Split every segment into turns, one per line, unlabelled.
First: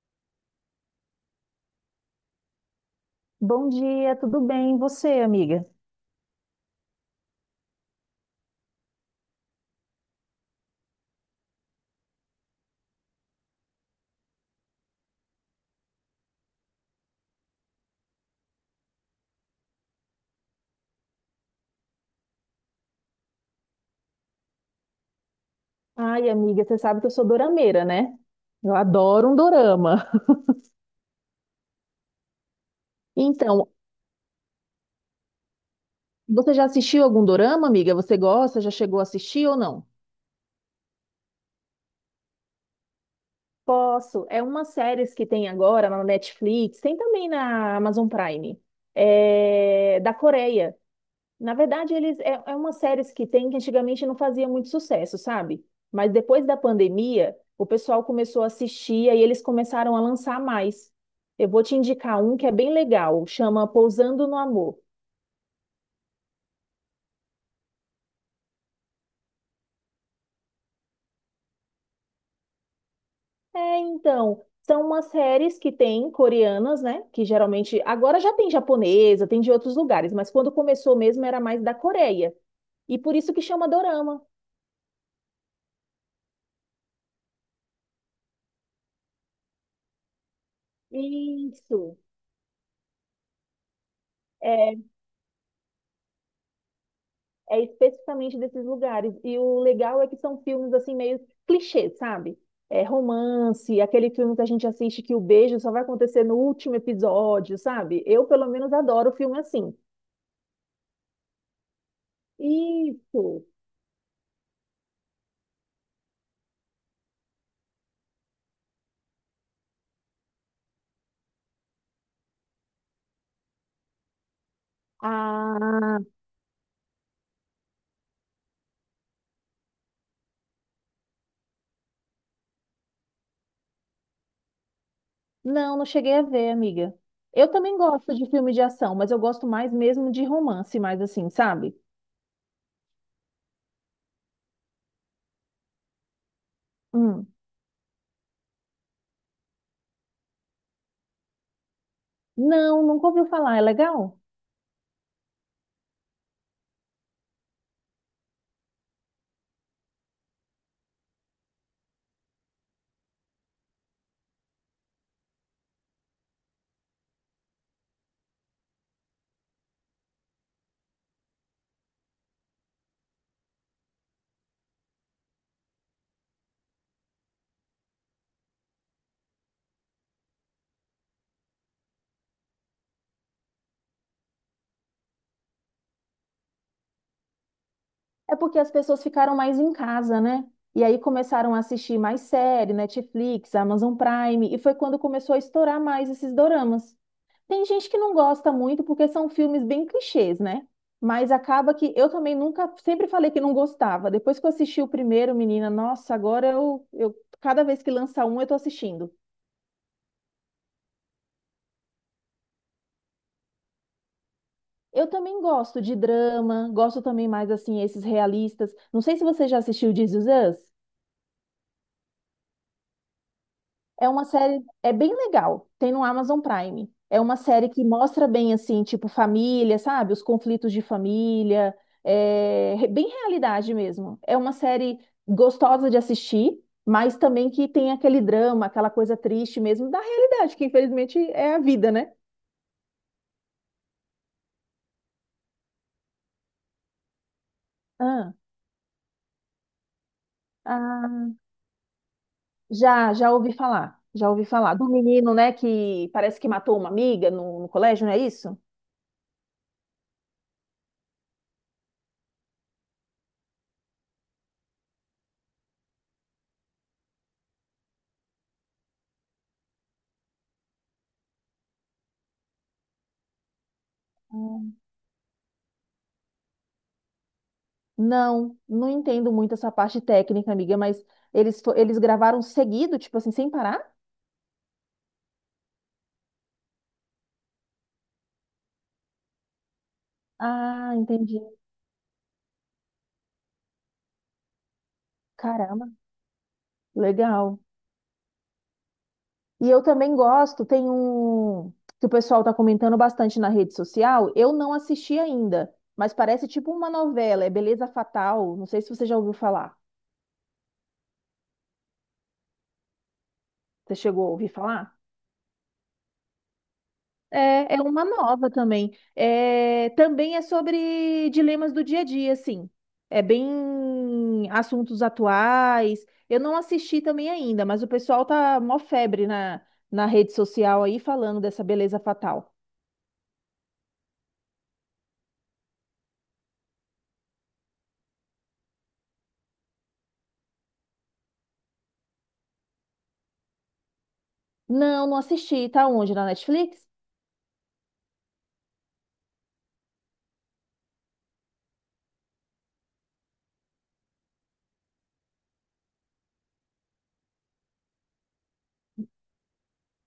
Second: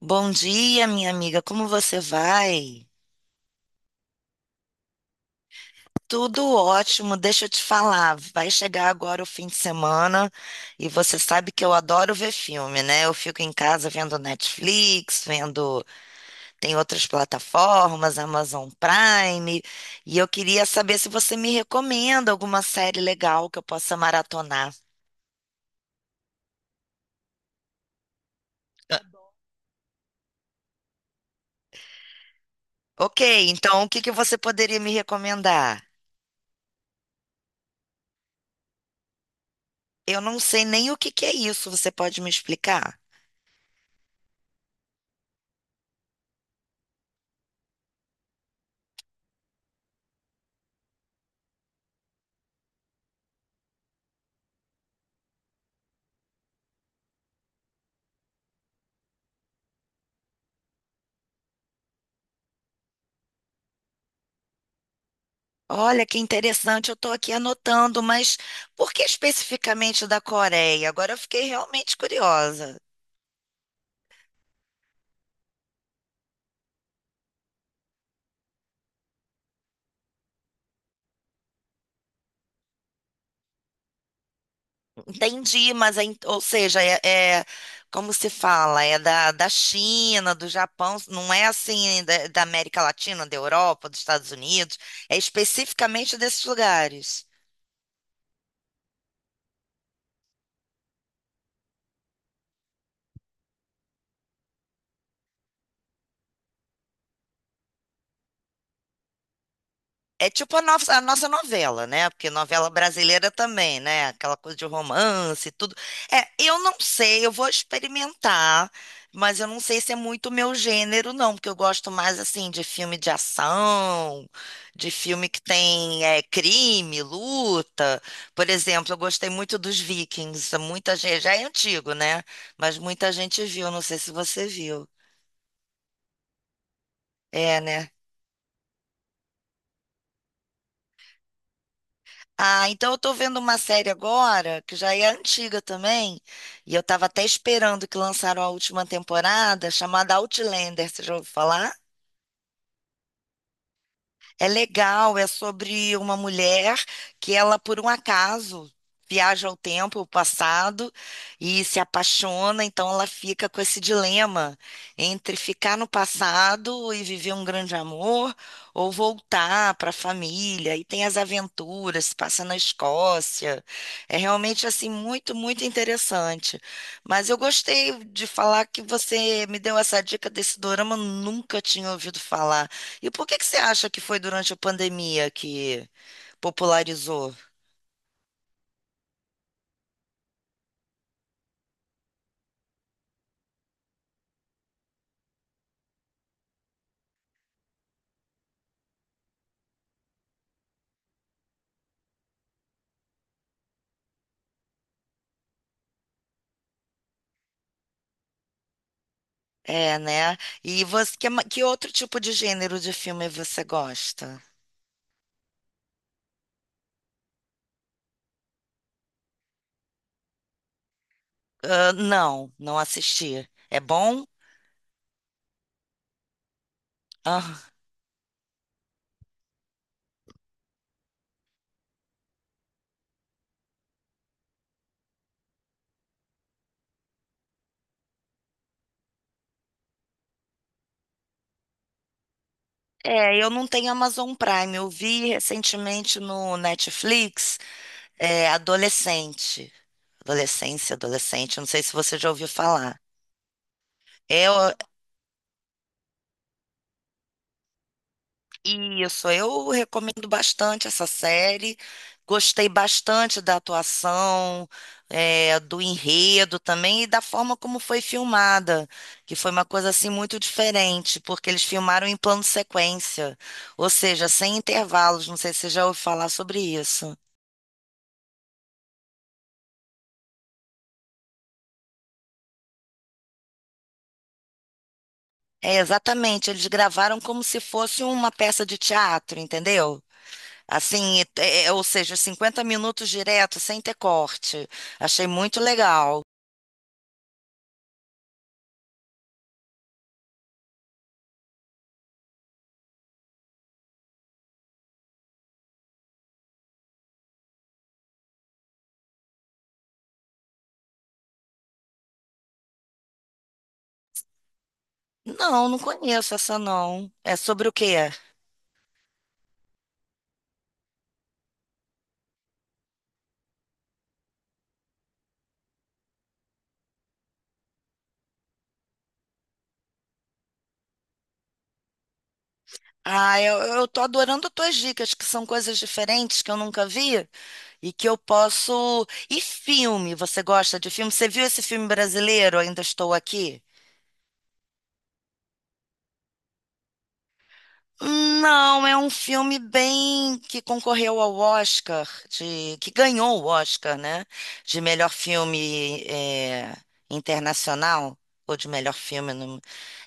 Bom dia, minha amiga. Como você vai?
Bom dia, tudo bem? E você, amiga?
Tudo ótimo, deixa eu te falar. Vai chegar agora o fim de semana e você sabe que eu adoro ver filme, né? Eu fico em casa vendo Netflix, vendo. Tem outras plataformas, Amazon Prime, e eu queria saber se você me recomenda alguma série legal que eu possa maratonar.
Ai, amiga, você sabe que eu sou dorameira, né? Eu
Ah,
adoro um dorama.
ok,
Então,
então o que que você poderia me recomendar?
você já assistiu algum dorama, amiga? Você gosta? Já chegou a assistir ou não?
Eu não sei nem o que que é isso, você pode me explicar?
Posso. É uma série que tem agora na Netflix, tem também na Amazon Prime, é da Coreia. Na verdade, é uma série que tem que antigamente não fazia muito sucesso, sabe? Mas depois da pandemia, o pessoal começou a assistir e eles começaram a lançar mais. Eu vou te indicar um que é bem legal, chama Pousando no Amor.
Olha que interessante, eu estou aqui anotando, mas por que especificamente da Coreia? Agora eu fiquei realmente curiosa.
É, então, são umas séries que tem coreanas, né? Que geralmente agora já tem japonesa, tem de outros lugares, mas quando começou mesmo era mais da Coreia. E por isso que chama Dorama.
Entendi, mas, ou seja, é- como se fala, é da China, do Japão, não é
Isso.
assim da América Latina, da Europa, dos Estados Unidos, é especificamente desses lugares.
É especificamente desses lugares. E o legal é que são filmes assim meio clichê, sabe? É romance, aquele filme que a gente assiste que o beijo só vai acontecer no último episódio, sabe? Eu, pelo menos, adoro filme assim.
É tipo a nossa novela, né? Porque novela brasileira
Isso.
também, né? Aquela coisa de romance e tudo. É, eu não sei, eu vou experimentar, mas eu não sei se é muito meu gênero, não, porque eu gosto mais, assim, de filme de ação, de filme que
Ah,
tem crime, luta. Por exemplo, eu gostei muito dos Vikings, muita gente, já é antigo, né? Mas muita gente viu, não sei se você viu.
não, não cheguei a ver, amiga. Eu
É,
também
né?
gosto de filme de ação, mas eu gosto mais mesmo de romance, mais assim, sabe?
Ah, então eu tô vendo uma série agora, que já é antiga também, e eu tava até
Hum.
esperando que lançaram a última temporada, chamada Outlander, você já ouviu falar?
Não, nunca ouviu falar. É legal?
É legal, é sobre uma mulher que ela, por um acaso, viaja ao tempo, ao passado, e se apaixona, então ela fica com esse dilema entre ficar no passado e viver um grande amor, ou voltar para a família, e tem as aventuras, se passa na Escócia. É realmente, assim, muito, muito interessante. Mas eu gostei de falar que você me deu essa dica desse dorama, eu nunca tinha ouvido falar. E por que que você acha que foi durante a pandemia que popularizou?
É porque as pessoas ficaram mais em casa, né? E aí começaram a assistir mais série, Netflix, Amazon Prime, e foi quando começou a estourar mais esses doramas. Tem gente que não gosta muito porque são filmes bem clichês, né? Mas acaba que eu também nunca, sempre falei que não gostava. Depois que eu assisti o primeiro, menina, nossa, agora eu cada vez que lança um, eu tô assistindo.
É, né? E você, que outro tipo de gênero de filme você gosta?
Eu também gosto de drama, gosto também mais assim esses realistas. Não sei se você já assistiu This Is Us.
Ah, não, não assisti. É
É
bom?
uma série, é bem legal. Tem no Amazon Prime. É uma série
Ah,
que mostra bem assim, tipo família, sabe? Os conflitos de família, bem realidade mesmo. É uma série gostosa de assistir, mas também que tem aquele drama, aquela coisa triste mesmo da realidade, que infelizmente é a vida, né?
eu não tenho Amazon Prime. Eu vi recentemente no Netflix,
Ah,
Adolescente.
ah,
Adolescente. Não sei se você já ouviu falar.
já ouvi falar. Já ouvi
É,
falar do menino, né, que parece que matou uma amiga no colégio, não é isso?
isso, eu recomendo bastante essa série. Gostei bastante da atuação, do enredo também e da forma como foi filmada, que foi uma coisa assim muito diferente, porque eles filmaram em plano sequência, ou seja, sem intervalos. Não sei se você já ouviu falar sobre isso.
Não, não entendo muito essa parte técnica, amiga, mas eles gravaram seguido, tipo assim, sem parar?
É, exatamente, eles gravaram como se fosse uma peça de teatro, entendeu?
Ah,
Assim,
entendi.
ou seja, 50 minutos direto, sem ter corte. Achei muito
Caramba,
legal.
legal. E eu também gosto, tem um que o pessoal tá comentando bastante na rede social. Eu não assisti ainda, mas parece tipo uma novela, é Beleza Fatal. Não sei se você já ouviu falar. Você chegou a ouvir falar?
Não, não conheço essa não. É sobre o
É, é uma
quê?
nova também. É, também é sobre dilemas do dia a dia, assim. É bem assuntos atuais. Eu não assisti também ainda, mas o pessoal tá mó febre na rede social aí falando dessa beleza fatal.
Ah, eu tô adorando as tuas dicas, que são coisas diferentes que eu nunca vi e que eu posso. E filme? Você gosta de filme? Você viu esse filme brasileiro? Ainda Estou Aqui?
Não, não assisti. Tá onde? Na Netflix?
Não, é um filme bem que concorreu ao Oscar, que ganhou o Oscar, né? De melhor filme internacional ou de melhor filme.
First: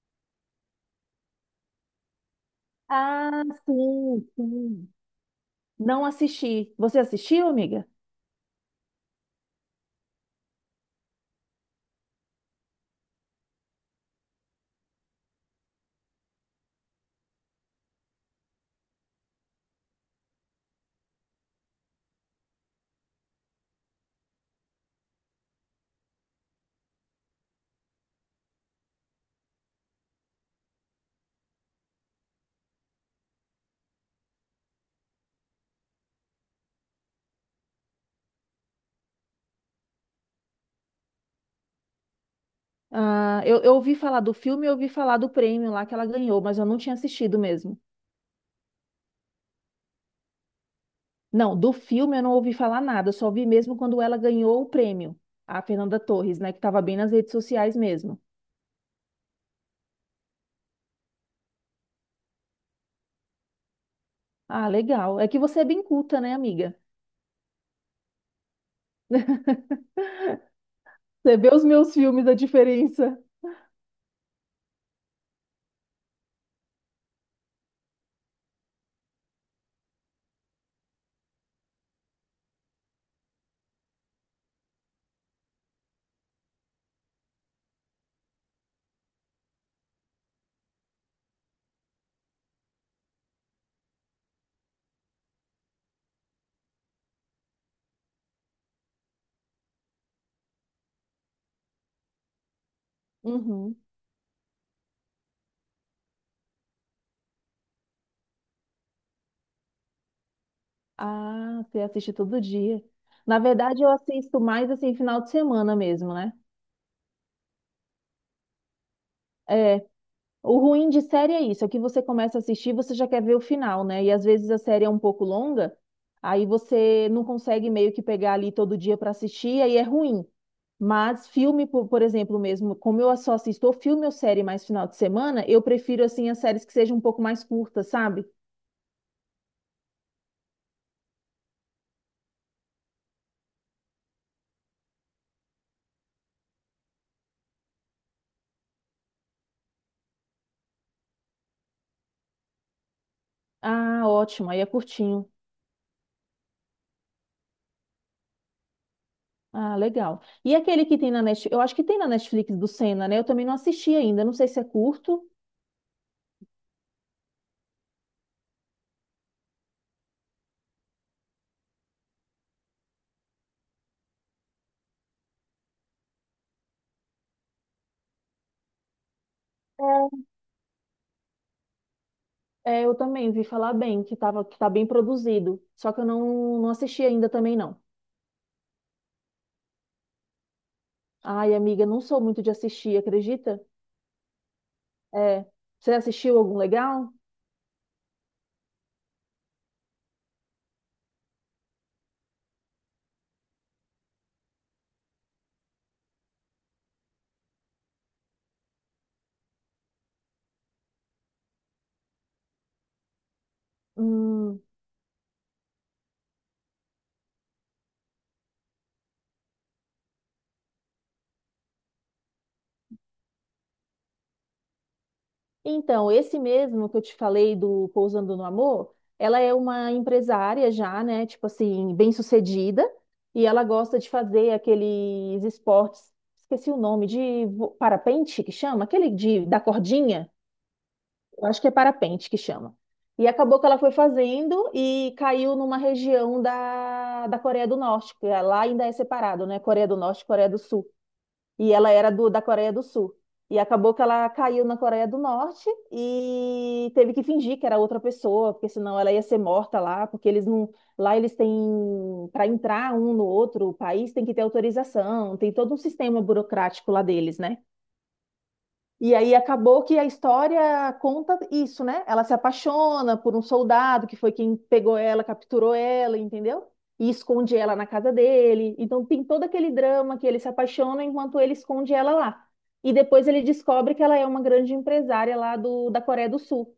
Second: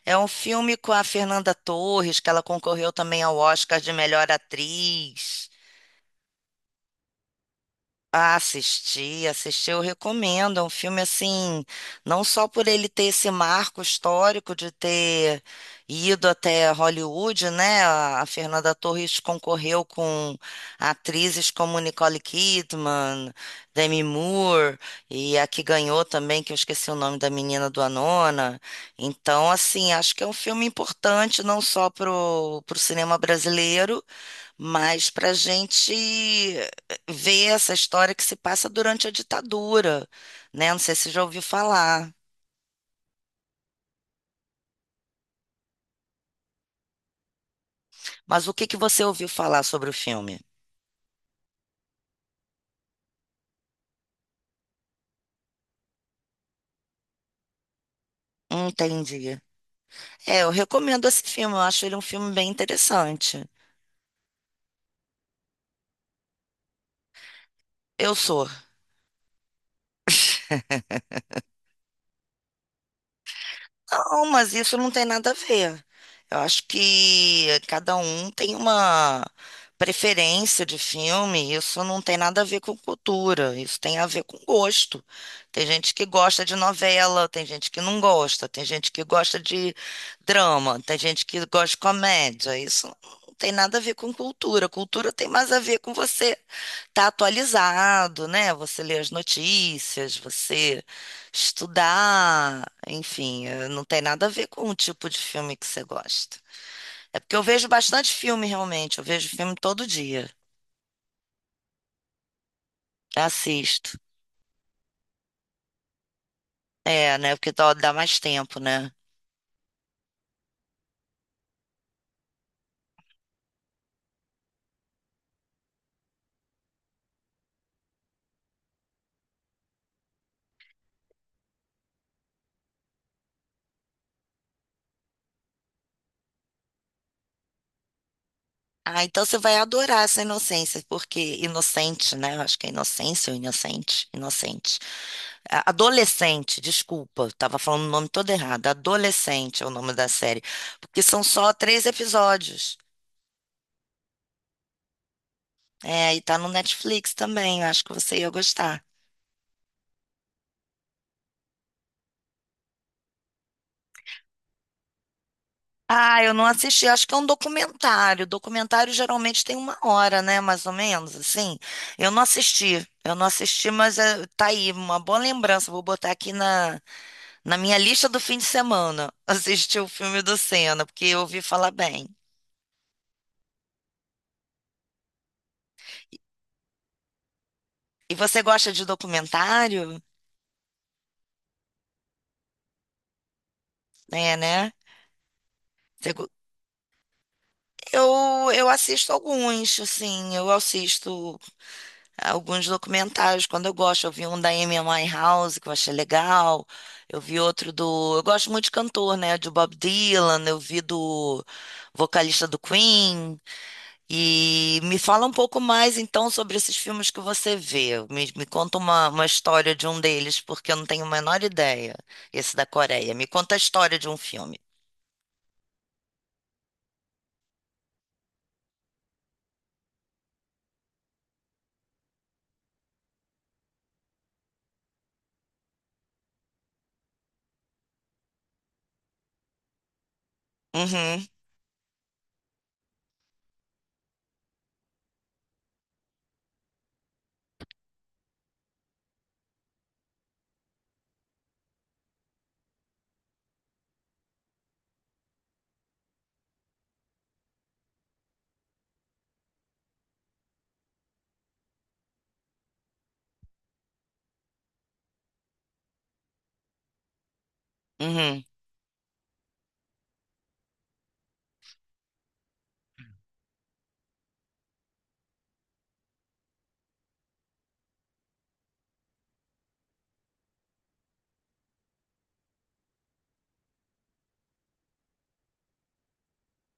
É um filme com a Fernanda Torres, que ela concorreu também ao
Ah,
Oscar de
sim,
melhor
sim.
atriz.
Não assisti. Você assistiu, amiga?
Ah, assisti, assisti, eu recomendo. É um filme assim, não só por ele ter esse marco histórico de ter ido até Hollywood, né? A Fernanda Torres concorreu com atrizes como Nicole Kidman, Demi Moore, e a que ganhou também, que eu esqueci o nome da menina do Anona. Então, assim, acho que é um filme importante não só pro cinema brasileiro, mas para a gente ver essa história que se passa durante a ditadura, né? Não sei se já ouviu falar,
Ah, eu ouvi falar do filme, eu ouvi falar do prêmio lá que ela ganhou, mas eu não tinha assistido mesmo.
mas o que que você ouviu falar sobre o filme?
Não, do filme eu não ouvi falar nada, só vi mesmo quando ela ganhou o prêmio, a Fernanda Torres, né, que estava bem nas redes sociais mesmo.
Entendi. É, eu recomendo esse filme, eu acho ele um filme bem interessante.
Ah, legal. É que você é bem culta, né, amiga?
Eu sou.
Você vê os meus filmes, a diferença.
Não, mas isso não tem nada a ver. Eu acho que cada um tem uma preferência de filme, isso não tem nada a ver com cultura, isso tem a ver com gosto. Tem gente que gosta de novela, tem gente que não gosta, tem gente que gosta de drama, tem gente que gosta de comédia. Isso não tem nada a ver com cultura. Cultura tem mais a ver com você tá atualizado, né? Você lê as notícias, você estudar, enfim,
Uhum.
não tem nada a ver com o tipo de filme que você gosta. É porque eu vejo bastante filme realmente, eu vejo filme todo dia,
Ah, você assiste todo dia. Na verdade, eu
assisto.
assisto mais assim final de semana mesmo, né?
É, né? Porque dá mais tempo, né?
É, o ruim de série é isso, é que você começa a assistir, você já quer ver o final, né? E às vezes a série é um pouco longa, aí você não consegue meio que pegar ali todo dia para assistir, aí é ruim. Mas filme, por exemplo, mesmo, como eu só assisto ou filme ou série mais final de semana, eu prefiro, assim, as séries que sejam um pouco mais curtas, sabe?
Ah, então você vai adorar essa inocência, porque inocente, né? Eu acho que é inocência ou inocente, inocente. Adolescente, desculpa, estava falando o nome todo errado. Adolescente é o nome da série, porque são só três episódios.
Ah, ótimo, aí é curtinho.
É, e tá no Netflix também, eu acho que você ia gostar.
Ah, legal. E aquele que tem na Netflix, eu acho que tem na Netflix do Senna, né? Eu também não assisti ainda, não sei se é curto.
Ah, eu não assisti, acho que é um documentário. Documentário geralmente tem uma hora, né? Mais ou menos, assim. Eu não assisti, mas tá aí, uma boa lembrança. Vou botar aqui na minha lista do fim de semana, assistir o filme do Senna, porque eu ouvi falar bem.
É, eu também vi falar bem, que tava, que tá bem produzido, só que eu não, não assisti ainda também, não.
E você gosta de documentário?
Ai, amiga, não sou muito de assistir, acredita?
É, né?
É. Você
Segu-
assistiu algum legal?
eu assisto alguns, assim, eu assisto alguns documentários quando eu gosto. Eu vi um da Amy House que eu achei legal. Eu vi outro do. Eu gosto muito de cantor, né? De Bob Dylan, eu vi do vocalista do Queen.
Hum.
E me fala um pouco mais, então, sobre esses filmes que você vê. Me conta uma história de um deles, porque eu não tenho a menor ideia. Esse da Coreia. Me conta a história de um filme.
Então, esse mesmo que eu te falei do Pousando no Amor, ela é uma empresária já, né? Tipo assim, bem-sucedida, e ela gosta de fazer aqueles esportes, esqueci o nome, parapente que chama? Aquele de da cordinha?
Uhum,
Eu acho que é parapente que chama. E acabou que ela foi fazendo e caiu numa região da Coreia do Norte, que é, lá ainda é separado, né? Coreia do Norte e Coreia do Sul. E ela era da Coreia do Sul. E acabou que ela caiu na Coreia do Norte e teve que fingir que era outra pessoa, porque senão ela ia ser morta lá, porque eles não, lá eles têm, para entrar um no outro país tem que ter autorização, tem todo um sistema burocrático lá deles, né?
uhum.
E aí acabou que a história conta isso, né? Ela se apaixona por um soldado que foi quem pegou ela, capturou ela, entendeu? E esconde ela na casa dele. Então tem todo aquele drama que ele se apaixona enquanto ele esconde ela lá. E depois ele descobre que ela é uma grande empresária lá da Coreia do Sul,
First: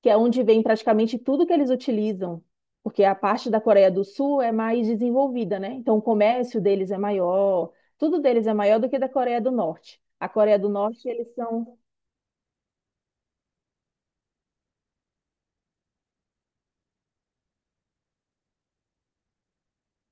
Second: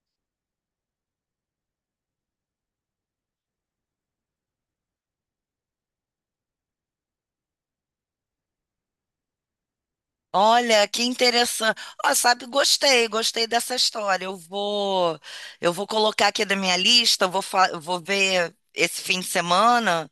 que é onde vem praticamente tudo que eles utilizam. Porque a parte da Coreia do Sul é mais desenvolvida, né? Então o comércio deles é maior, tudo deles é maior do que da Coreia do Norte. A Coreia do
Olha, que
Norte, eles são.
interessante. Ó, sabe, gostei, gostei dessa história. Eu vou colocar aqui na minha lista, eu vou ver esse fim de semana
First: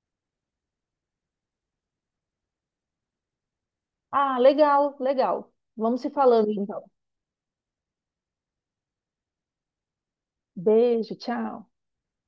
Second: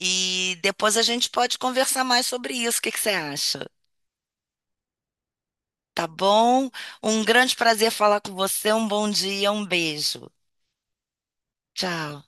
e depois a gente pode conversar mais sobre isso. O que que você acha?
Ah, legal, legal. Vamos
Tá
se falando
bom?
então.
Um grande prazer falar com você. Um bom dia, um beijo.
Beijo, tchau.
Tchau.